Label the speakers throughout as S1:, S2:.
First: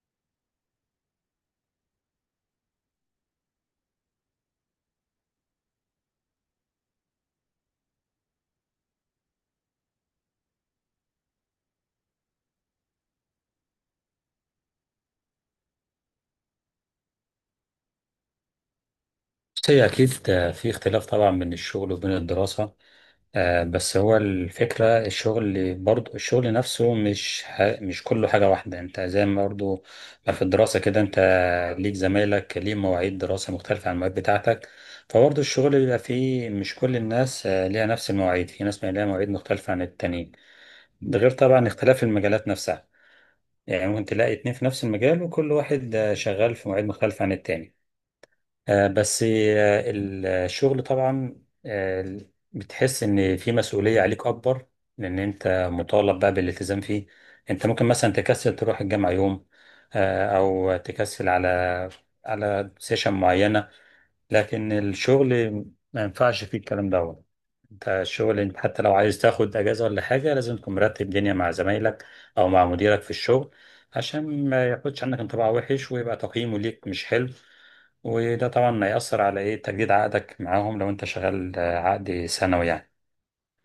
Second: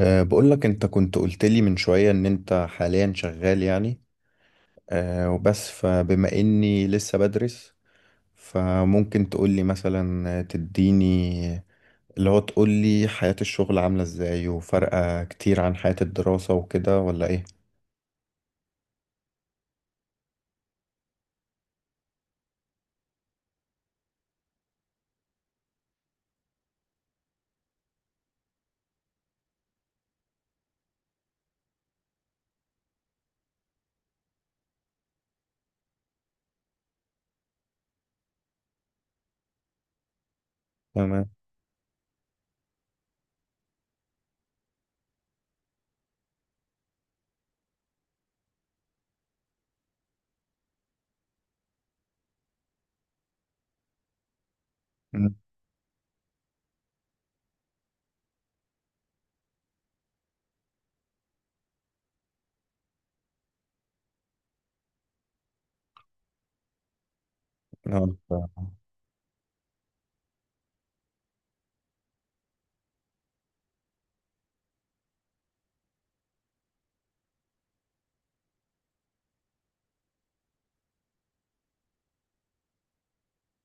S1: بقول لك، انت كنت قلت لي من شوية ان انت حاليا شغال، يعني. وبس، فبما اني لسه بدرس، فممكن تقول لي مثلا، تديني اللي هو، تقول لي حياة الشغل عاملة ازاي، وفرقة كتير عن حياة الدراسة وكده، ولا ايه؟
S2: بس هي أكيد في اختلاف طبعا بين الشغل وبين الدراسة. بس هو الفكرة الشغل برضو الشغل نفسه مش كله حاجة واحدة. انت زي ما برضو ما في الدراسة كده انت ليك زمايلك ليه مواعيد دراسة مختلفة عن المواعيد بتاعتك، فبرضو الشغل بيبقى فيه مش كل الناس ليها نفس المواعيد، في ناس بيبقى ليها مواعيد مختلفة عن التانيين. ده
S1: تمام.
S2: غير طبعا اختلاف المجالات نفسها، يعني ممكن تلاقي اتنين في نفس المجال وكل واحد شغال في مواعيد مختلفة عن التاني. آه، بس آه، الشغل طبعا، آه، بتحس ان في مسؤولية عليك اكبر، لان
S1: مم.
S2: انت مطالب بقى بالالتزام فيه. انت ممكن مثلا تكسل تروح الجامعة يوم، او تكسل على على سيشن معينة، لكن الشغل ما ينفعش فيه الكلام دوت. انت
S1: آه،
S2: الشغل انت
S1: ف-
S2: حتى لو عايز تاخد اجازه ولا حاجه لازم تكون مرتب دنيا مع زمايلك او مع مديرك في الشغل، عشان ما ياخدش عنك انطباع وحش ويبقى تقييمه ليك مش حلو. وده طبعا هيأثر على ايه تجديد عقدك معاهم لو انت شغال عقد سنوي يعني.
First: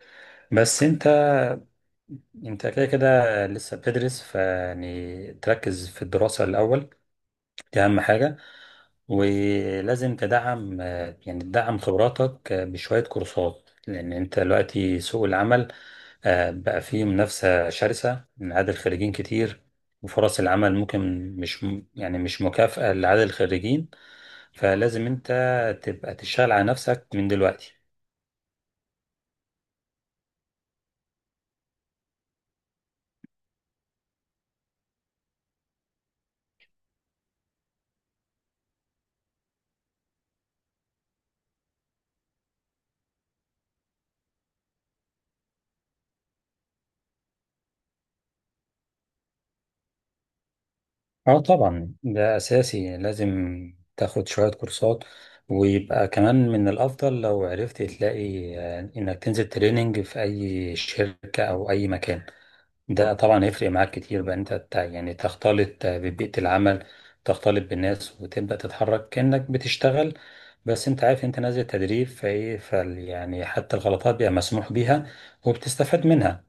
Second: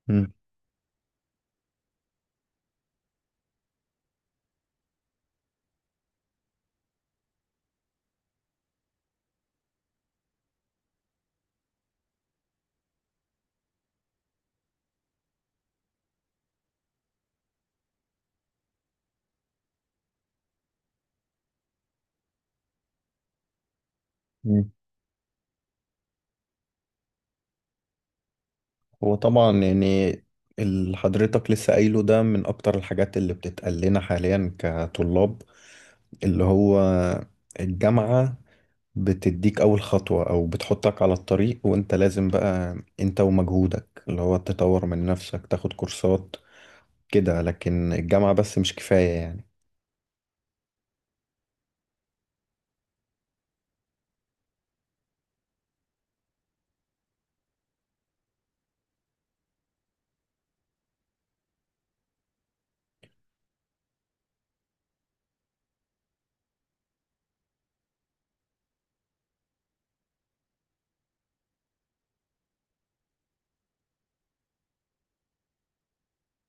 S1: مم.
S2: بس انت كده كده لسه بتدرس، فيعني تركز في الدراسه الاول، دي اهم حاجه. ولازم تدعم يعني تدعم خبراتك بشوية كورسات، لأن أنت دلوقتي سوق العمل بقى فيه منافسة شرسة من عدد الخريجين كتير، وفرص العمل ممكن مش م- يعني مش مكافأة لعدد الخريجين.
S1: مم.
S2: فلازم أنت تبقى تشتغل على نفسك من دلوقتي.
S1: هو طبعا يعني اللي حضرتك لسه قايله ده من اكتر الحاجات اللي بتتقال لنا حاليا كطلاب، اللي هو الجامعة بتديك أول خطوة، أو بتحطك على الطريق، وأنت لازم بقى أنت ومجهودك، اللي هو تطور من نفسك، تاخد كورسات كده، لكن الجامعة بس مش كفاية يعني.
S2: اه طبعا ده أساسي، لازم تاخد شوية كورسات، ويبقى كمان من الأفضل لو عرفت تلاقي إنك تنزل تريننج في أي شركة أو أي مكان. ده طبعا هيفرق معاك كتير، بقى انت يعني تختلط ببيئة العمل، تختلط بالناس وتبدأ تتحرك كأنك بتشتغل، بس انت عارف انت نازل تدريب فايه فال، يعني حتى الغلطات بيبقى مسموح بيها وبتستفاد منها.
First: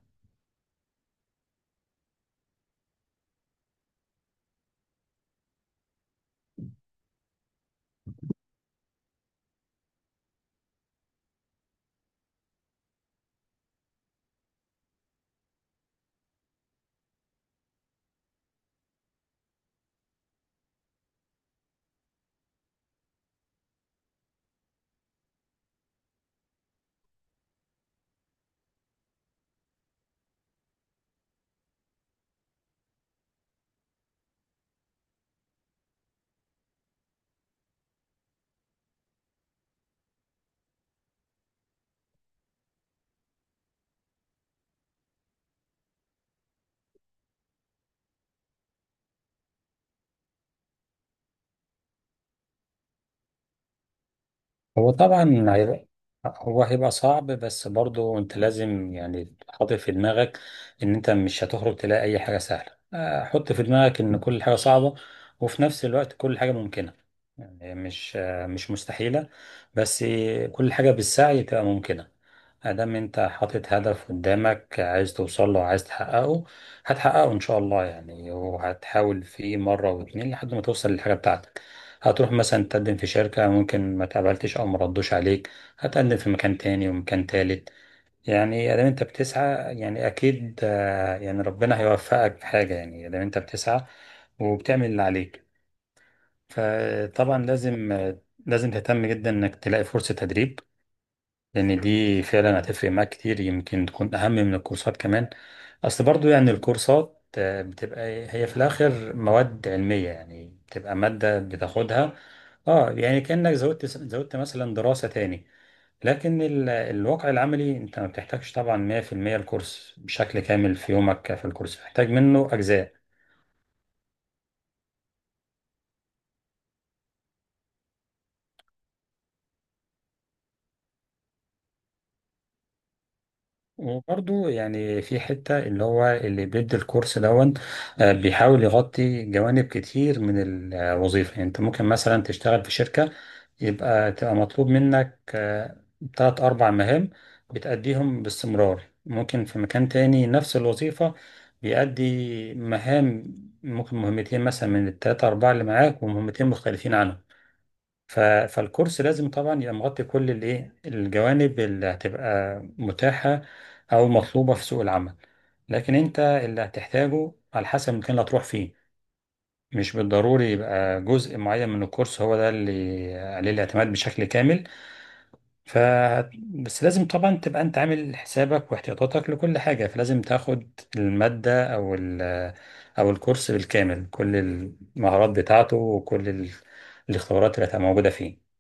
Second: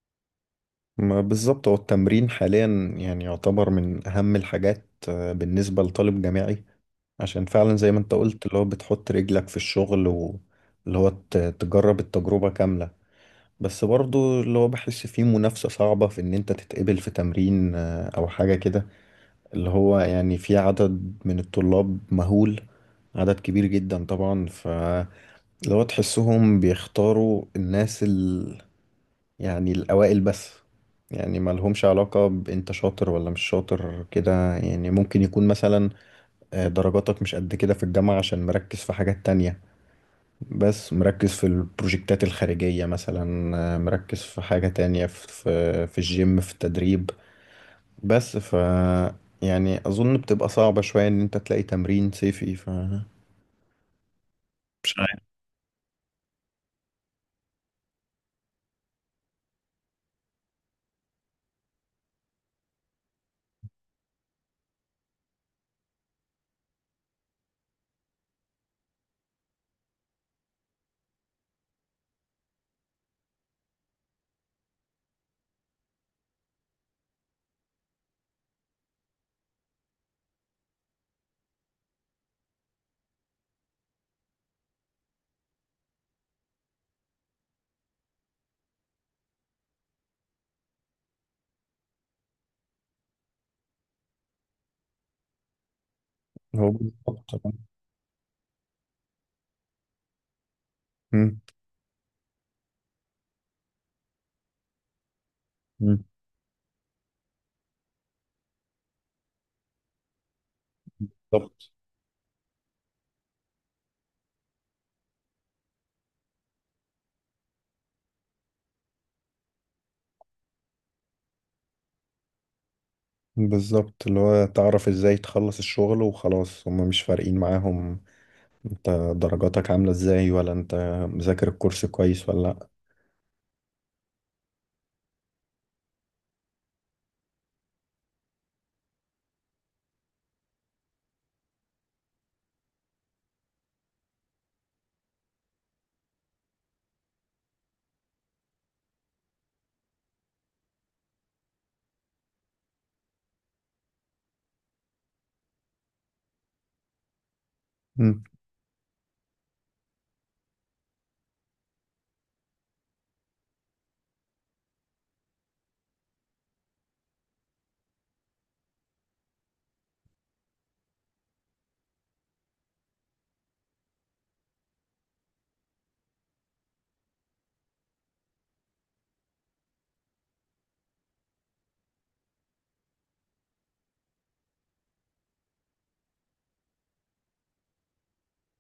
S1: ما بالظبط، هو التمرين حاليا يعني يعتبر من أهم الحاجات بالنسبة لطالب جامعي، عشان فعلا زي ما أنت قلت اللي هو بتحط رجلك في الشغل، واللي هو تجرب التجربة كاملة. بس برضو اللي هو بحس فيه منافسة صعبة، في إن أنت تتقبل في تمرين أو حاجة كده. اللي هو يعني في عدد من الطلاب مهول، عدد كبير جدا طبعا، فلو تحسهم بيختاروا الناس يعني الأوائل بس، يعني ما لهمش علاقة بأنت شاطر ولا مش شاطر كده. يعني ممكن يكون مثلا درجاتك مش قد كده في الجامعة، عشان مركز في حاجات تانية، بس مركز في البروجكتات الخارجية مثلا، مركز في حاجة تانية، في الجيم، في التدريب بس. يعني اظن بتبقى صعبة شوية ان انت تلاقي تمرين صيفي،
S2: هو
S1: مش عارف.
S2: طبعا هي- هو هيبقى صعب، بس برضو انت لازم يعني حاطط في دماغك ان انت مش هتخرج تلاقي اي حاجة سهلة. حط في دماغك ان كل حاجة صعبة، وفي نفس الوقت كل حاجة ممكنة، يعني مش مستحيلة. بس كل حاجة بالسعي تبقى ممكنة. ادام انت حاطط هدف قدامك عايز توصل له عايز تحققه، هتحققه ان شاء الله، يعني وهتحاول فيه مره واتنين لحد ما توصل للحاجه بتاعتك. هتروح مثلا تقدم في شركه ممكن ما تقبلتش او ما ردوش عليك، هتقدم في مكان تاني ومكان تالت. يعني ادام انت بتسعى يعني اكيد يعني ربنا هيوفقك في حاجه، يعني ادام انت بتسعى وبتعمل اللي عليك.
S1: هو
S2: فطبعا
S1: بالظبط.
S2: لازم لازم تهتم جدا انك تلاقي فرصه تدريب،
S1: مم.
S2: لان دي فعلا هتفرق معاك كتير، يمكن تكون اهم من الكورسات كمان.
S1: مم.
S2: اصل برضو يعني الكورسات بتبقى هي في الاخر مواد علمية، يعني بتبقى مادة
S1: بالظبط.
S2: بتاخدها. اه يعني كأنك زودت مثلا دراسة تاني، لكن الواقع العملي انت ما بتحتاجش طبعا 100% الكورس بشكل كامل في يومك، في الكورس بتحتاج منه اجزاء.
S1: بالظبط، اللي هو تعرف ازاي تخلص الشغل وخلاص، هما مش فارقين معاهم انت درجاتك عاملة ازاي، ولا انت مذاكر الكورس كويس ولا لا.
S2: وبرضو يعني في حتة اللي هو اللي بيدي الكورس دون، بيحاول يغطي جوانب كتير من الوظيفة. يعني انت ممكن مثلا تشتغل في شركة يبقى تبقى مطلوب منك تلات أربع مهام بتأديهم باستمرار، ممكن في مكان تاني نفس الوظيفة بيأدي مهام، ممكن مهمتين مثلا من التلاتة أربعة اللي معاك ومهمتين مختلفين عنهم.
S1: مم.
S2: فالكورس لازم طبعا يبقى مغطي كل الايه الجوانب اللي هتبقى متاحة او مطلوبة في سوق العمل، لكن انت اللي هتحتاجه على حسب المكان اللي هتروح فيه، مش بالضروري يبقى جزء معين من الكورس هو ده اللي عليه الاعتماد بشكل كامل. ف بس لازم طبعا تبقى انت عامل حسابك واحتياطاتك لكل حاجة، فلازم تاخد المادة او الكورس بالكامل، كل المهارات بتاعته وكل الاختبارات اللي هتبقى موجودة فيه.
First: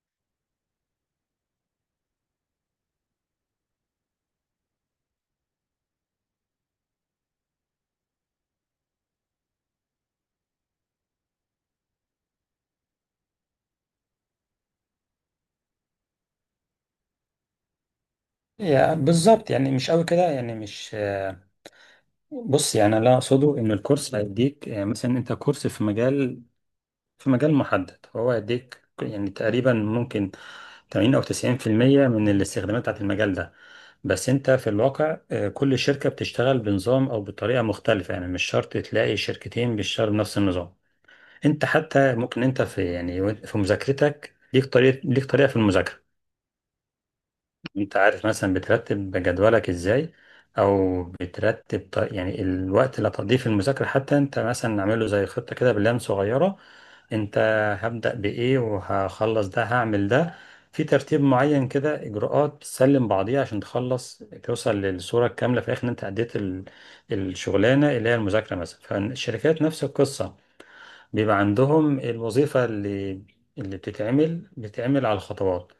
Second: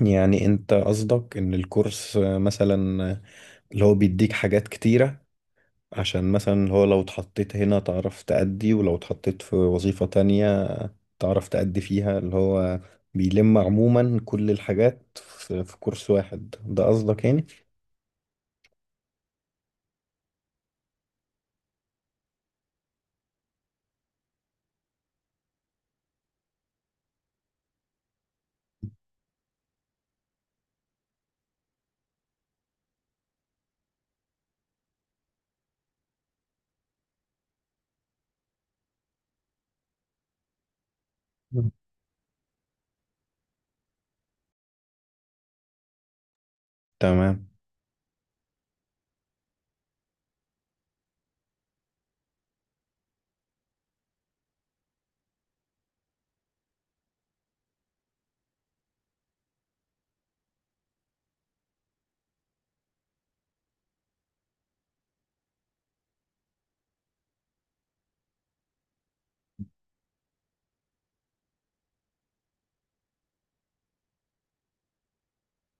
S1: يعني انت قصدك ان الكورس مثلا، اللي هو بيديك حاجات كتيرة، عشان مثلا اللي هو لو اتحطيت هنا تعرف تأدي، ولو اتحطيت في وظيفة تانية تعرف تأدي فيها، اللي هو بيلم عموما كل الحاجات في كورس واحد، ده قصدك يعني؟
S2: يا بالظبط، يعني مش قوي كده يعني مش، بص يعني اللي أنا اقصده ان الكورس هيديك، يعني مثلا انت كورس في مجال في مجال محدد، هو هيديك يعني تقريبا ممكن 80 او 90% من الاستخدامات بتاعت المجال ده. بس انت في الواقع كل شركة بتشتغل بنظام او بطريقة مختلفة، يعني مش شرط تلاقي شركتين بيشتغلوا بنفس النظام. انت
S1: مم.
S2: حتى ممكن انت في يعني في مذاكرتك ليك طريقة ليك طريقة في المذاكرة.
S1: تمام.
S2: انت عارف مثلا بترتب جدولك ازاي، او بترتب يعني الوقت اللي هتقضيه في المذاكره، حتى انت مثلا عامله زي خطه كده، بلان صغيره. انت هبدا بايه وهخلص ده هعمل ده، في ترتيب معين كده، اجراءات بتسلم بعضيها عشان تخلص توصل للصوره الكامله في الاخر ان انت اديت الشغلانه اللي هي المذاكره مثلا. فالشركات نفس القصه، بيبقى عندهم الوظيفة اللي بتتعمل على الخطوات،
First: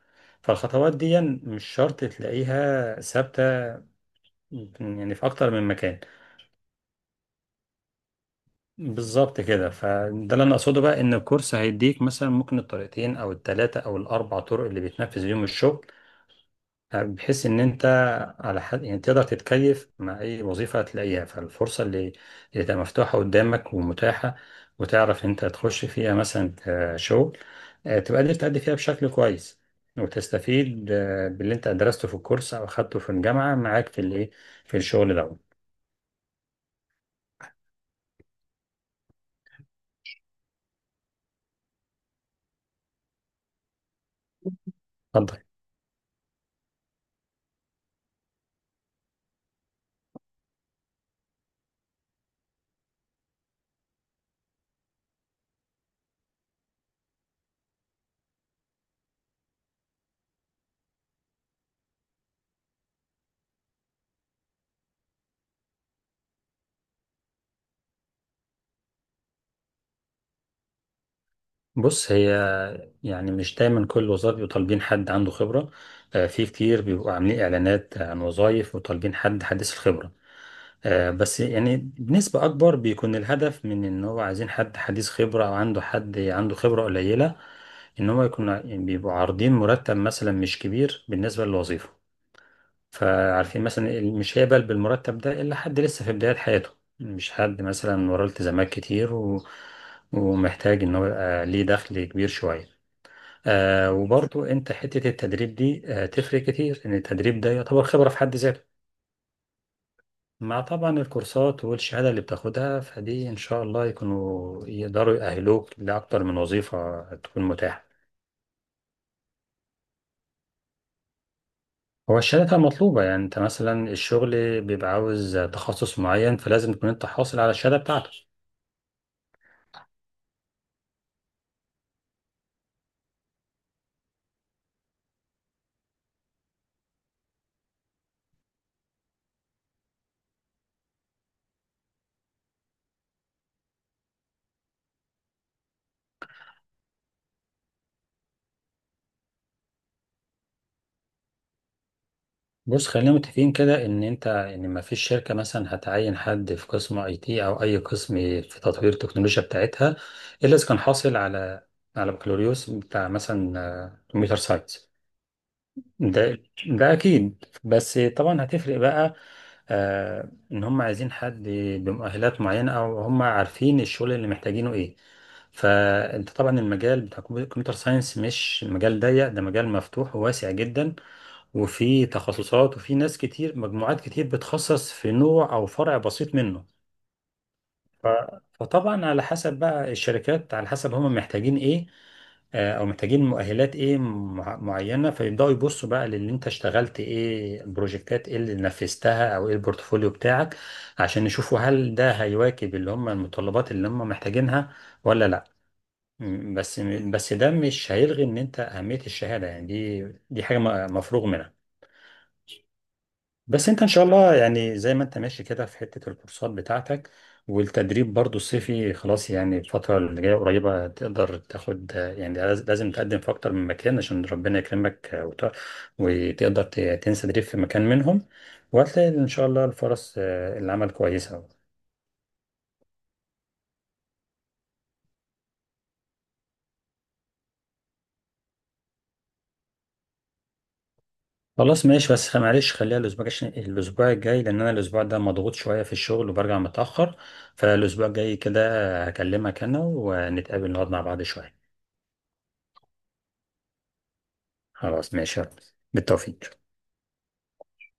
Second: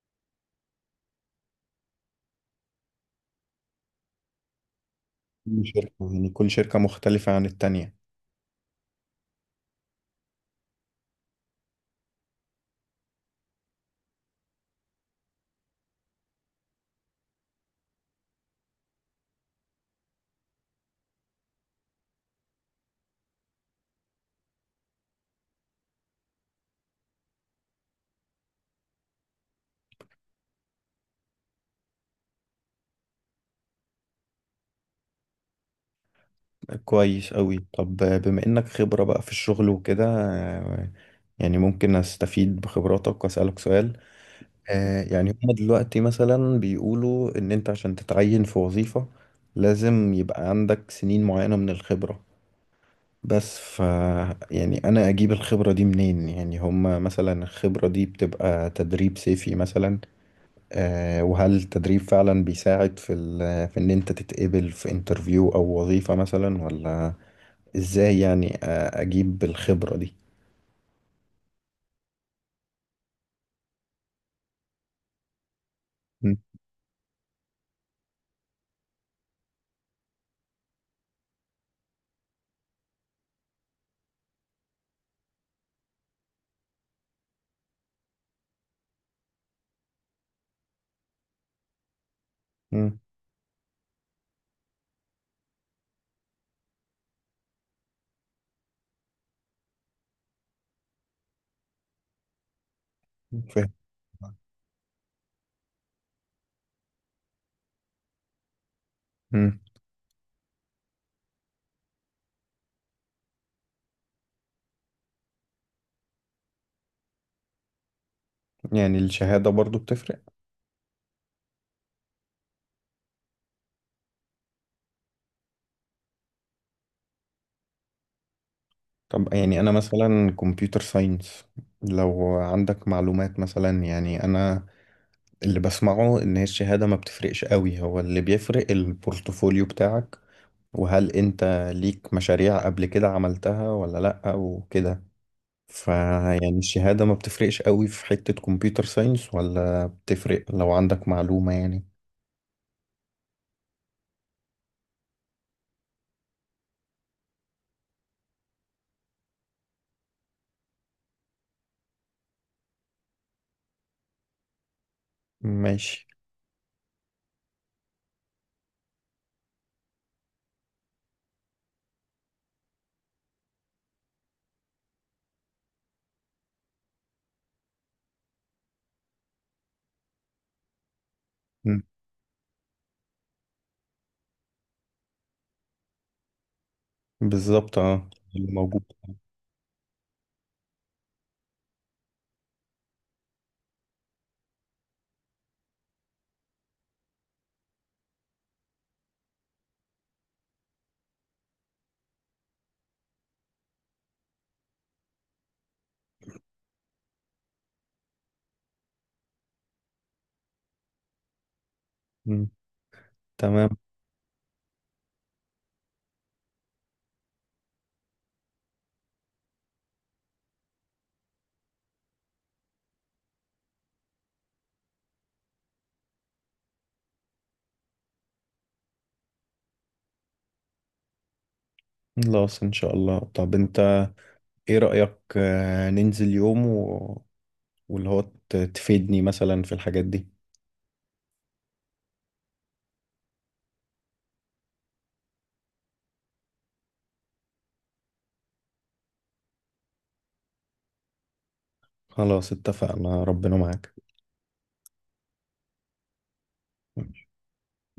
S2: فالخطوات دي مش شرط تلاقيها ثابتة يعني في أكتر
S1: كل
S2: من مكان.
S1: شركة، يعني كل شركة مختلفة عن التانية.
S2: بالظبط كده، فده اللي أنا أقصده بقى، إن الكورس هيديك مثلا ممكن الطريقتين أو التلاتة أو الأربع طرق اللي بيتنفذ بيهم الشغل، طيب، بحيث ان انت على حد يعني تقدر تتكيف مع اي وظيفه هتلاقيها، فالفرصه اللي تبقى مفتوحه قدامك ومتاحه، وتعرف انت تخش فيها مثلا كشغل، تبقى قادر تأدي فيها بشكل كويس، وتستفيد باللي انت درسته في الكورس او اخدته في الجامعه معاك في الايه، في الشغل ده.
S1: كويس أوي. طب بما إنك خبرة بقى في الشغل وكده، آه، يعني ممكن أستفيد بخبراتك وأسألك سؤال؟ يعني
S2: اتفضل.
S1: هما دلوقتي مثلا بيقولوا إن أنت عشان تتعين في وظيفة لازم يبقى عندك سنين معينة من الخبرة. بس يعني انا اجيب الخبرة دي منين؟ يعني هما مثلا الخبرة دي بتبقى تدريب صيفي مثلا؟ وهل التدريب فعلا بيساعد في في ان انت تتقبل في انترفيو او وظيفة مثلا، ولا ازاي يعني اجيب الخبرة دي؟
S2: بص هي، يعني مش دايما كل الوظائف بيبقوا طالبين حد عنده خبره،
S1: م-
S2: في كتير بيبقوا عاملين اعلانات عن وظائف وطالبين حد حديث الخبره. بس يعني بنسبة أكبر بيكون الهدف من إن هو عايزين حد حديث خبرة أو عنده حد عنده خبرة قليلة، إن هو يكون يعني بيبقوا عارضين مرتب مثلا مش كبير بالنسبة للوظيفة.
S1: م-
S2: فعارفين مثلا مش هيقبل بالمرتب ده إلا حد لسه في بداية حياته، مش حد مثلا وراه التزامات كتير و... ومحتاج إن هو يبقى ليه دخل كبير شوية.
S1: فاهم.
S2: آه وبرضو أنت حتة التدريب دي آه تفرق كتير، إن التدريب ده يعتبر خبرة في حد ذاته،
S1: م.
S2: مع طبعا الكورسات والشهادة اللي بتاخدها، فدي إن شاء الله يكونوا يقدروا يأهلوك لأكتر من وظيفة تكون متاحة.
S1: يعني الشهادة برضو بتفرق؟
S2: هو الشهادة بتبقى مطلوبة، يعني أنت مثلا الشغل بيبقى عاوز تخصص معين، فلازم تكون أنت حاصل على الشهادة بتاعتك.
S1: طب يعني انا مثلا كمبيوتر ساينس، لو عندك معلومات مثلا. يعني انا اللي بسمعه ان هي الشهادة ما بتفرقش قوي، هو اللي بيفرق البورتفوليو بتاعك، وهل انت ليك مشاريع قبل كده عملتها، ولا لأ وكده. فيعني الشهادة ما بتفرقش قوي في حتة كمبيوتر ساينس، ولا بتفرق لو عندك معلومة يعني؟
S2: بص خلينا متفقين كده إن أنت إن ما فيش شركة مثلا هتعين حد في قسم أي تي أو أي قسم في تطوير التكنولوجيا بتاعتها، إلا إذا كان حاصل على على بكالوريوس بتاع مثلا كمبيوتر ساينس.
S1: ماشي.
S2: ده ده اكيد، بس طبعا هتفرق بقى، آه ان هم عايزين حد بمؤهلات معينه، او هم عارفين الشغل اللي محتاجينه ايه. فانت طبعا المجال بتاع الكمبيوتر ساينس مش مجال ضيق، ده مجال مفتوح وواسع جدا،
S1: مم.
S2: وفي تخصصات وفي ناس كتير مجموعات كتير بتخصص في نوع او فرع بسيط منه.
S1: بالظبط،
S2: ف-
S1: اه. اللي موجود.
S2: فطبعا على حسب بقى الشركات، على حسب هم محتاجين ايه، او محتاجين مؤهلات ايه معينه، فيبداوا يبصوا بقى للي انت اشتغلت ايه، البروجكتات ايه اللي نفذتها، او ايه البورتفوليو بتاعك، عشان يشوفوا هل ده هيواكب اللي هم المتطلبات اللي هم محتاجينها ولا لا. بس ده مش هيلغي ان انت اهميه الشهاده، يعني دي حاجه مفروغ منها.
S1: مم. تمام.
S2: بس انت ان شاء الله يعني زي ما انت ماشي كده في حتة الكورسات بتاعتك والتدريب برضو الصيفي خلاص، يعني الفترة اللي جاية قريبة تقدر تاخد، يعني لازم تقدم في اكتر من مكان عشان ربنا يكرمك، وتقدر تنسى تدريب في مكان منهم، وهتلاقي ان شاء الله الفرص العمل كويسة.
S1: خلاص ان شاء الله. طب انت ايه رأيك ننزل يوم واللي هو تفيدني مثلا في الحاجات دي؟
S2: خلاص ماشي، بس معلش خليها الاسبوع، عشان الاسبوع الجاي، لان انا الاسبوع ده مضغوط شوية في الشغل وبرجع متأخر، فالاسبوع الجاي كده هكلمك انا ونتقابل نقعد مع بعض شوية.
S1: خلاص اتفقنا، ربنا معاك.
S2: خلاص ماشي يا رب. بالتوفيق.
S1: م.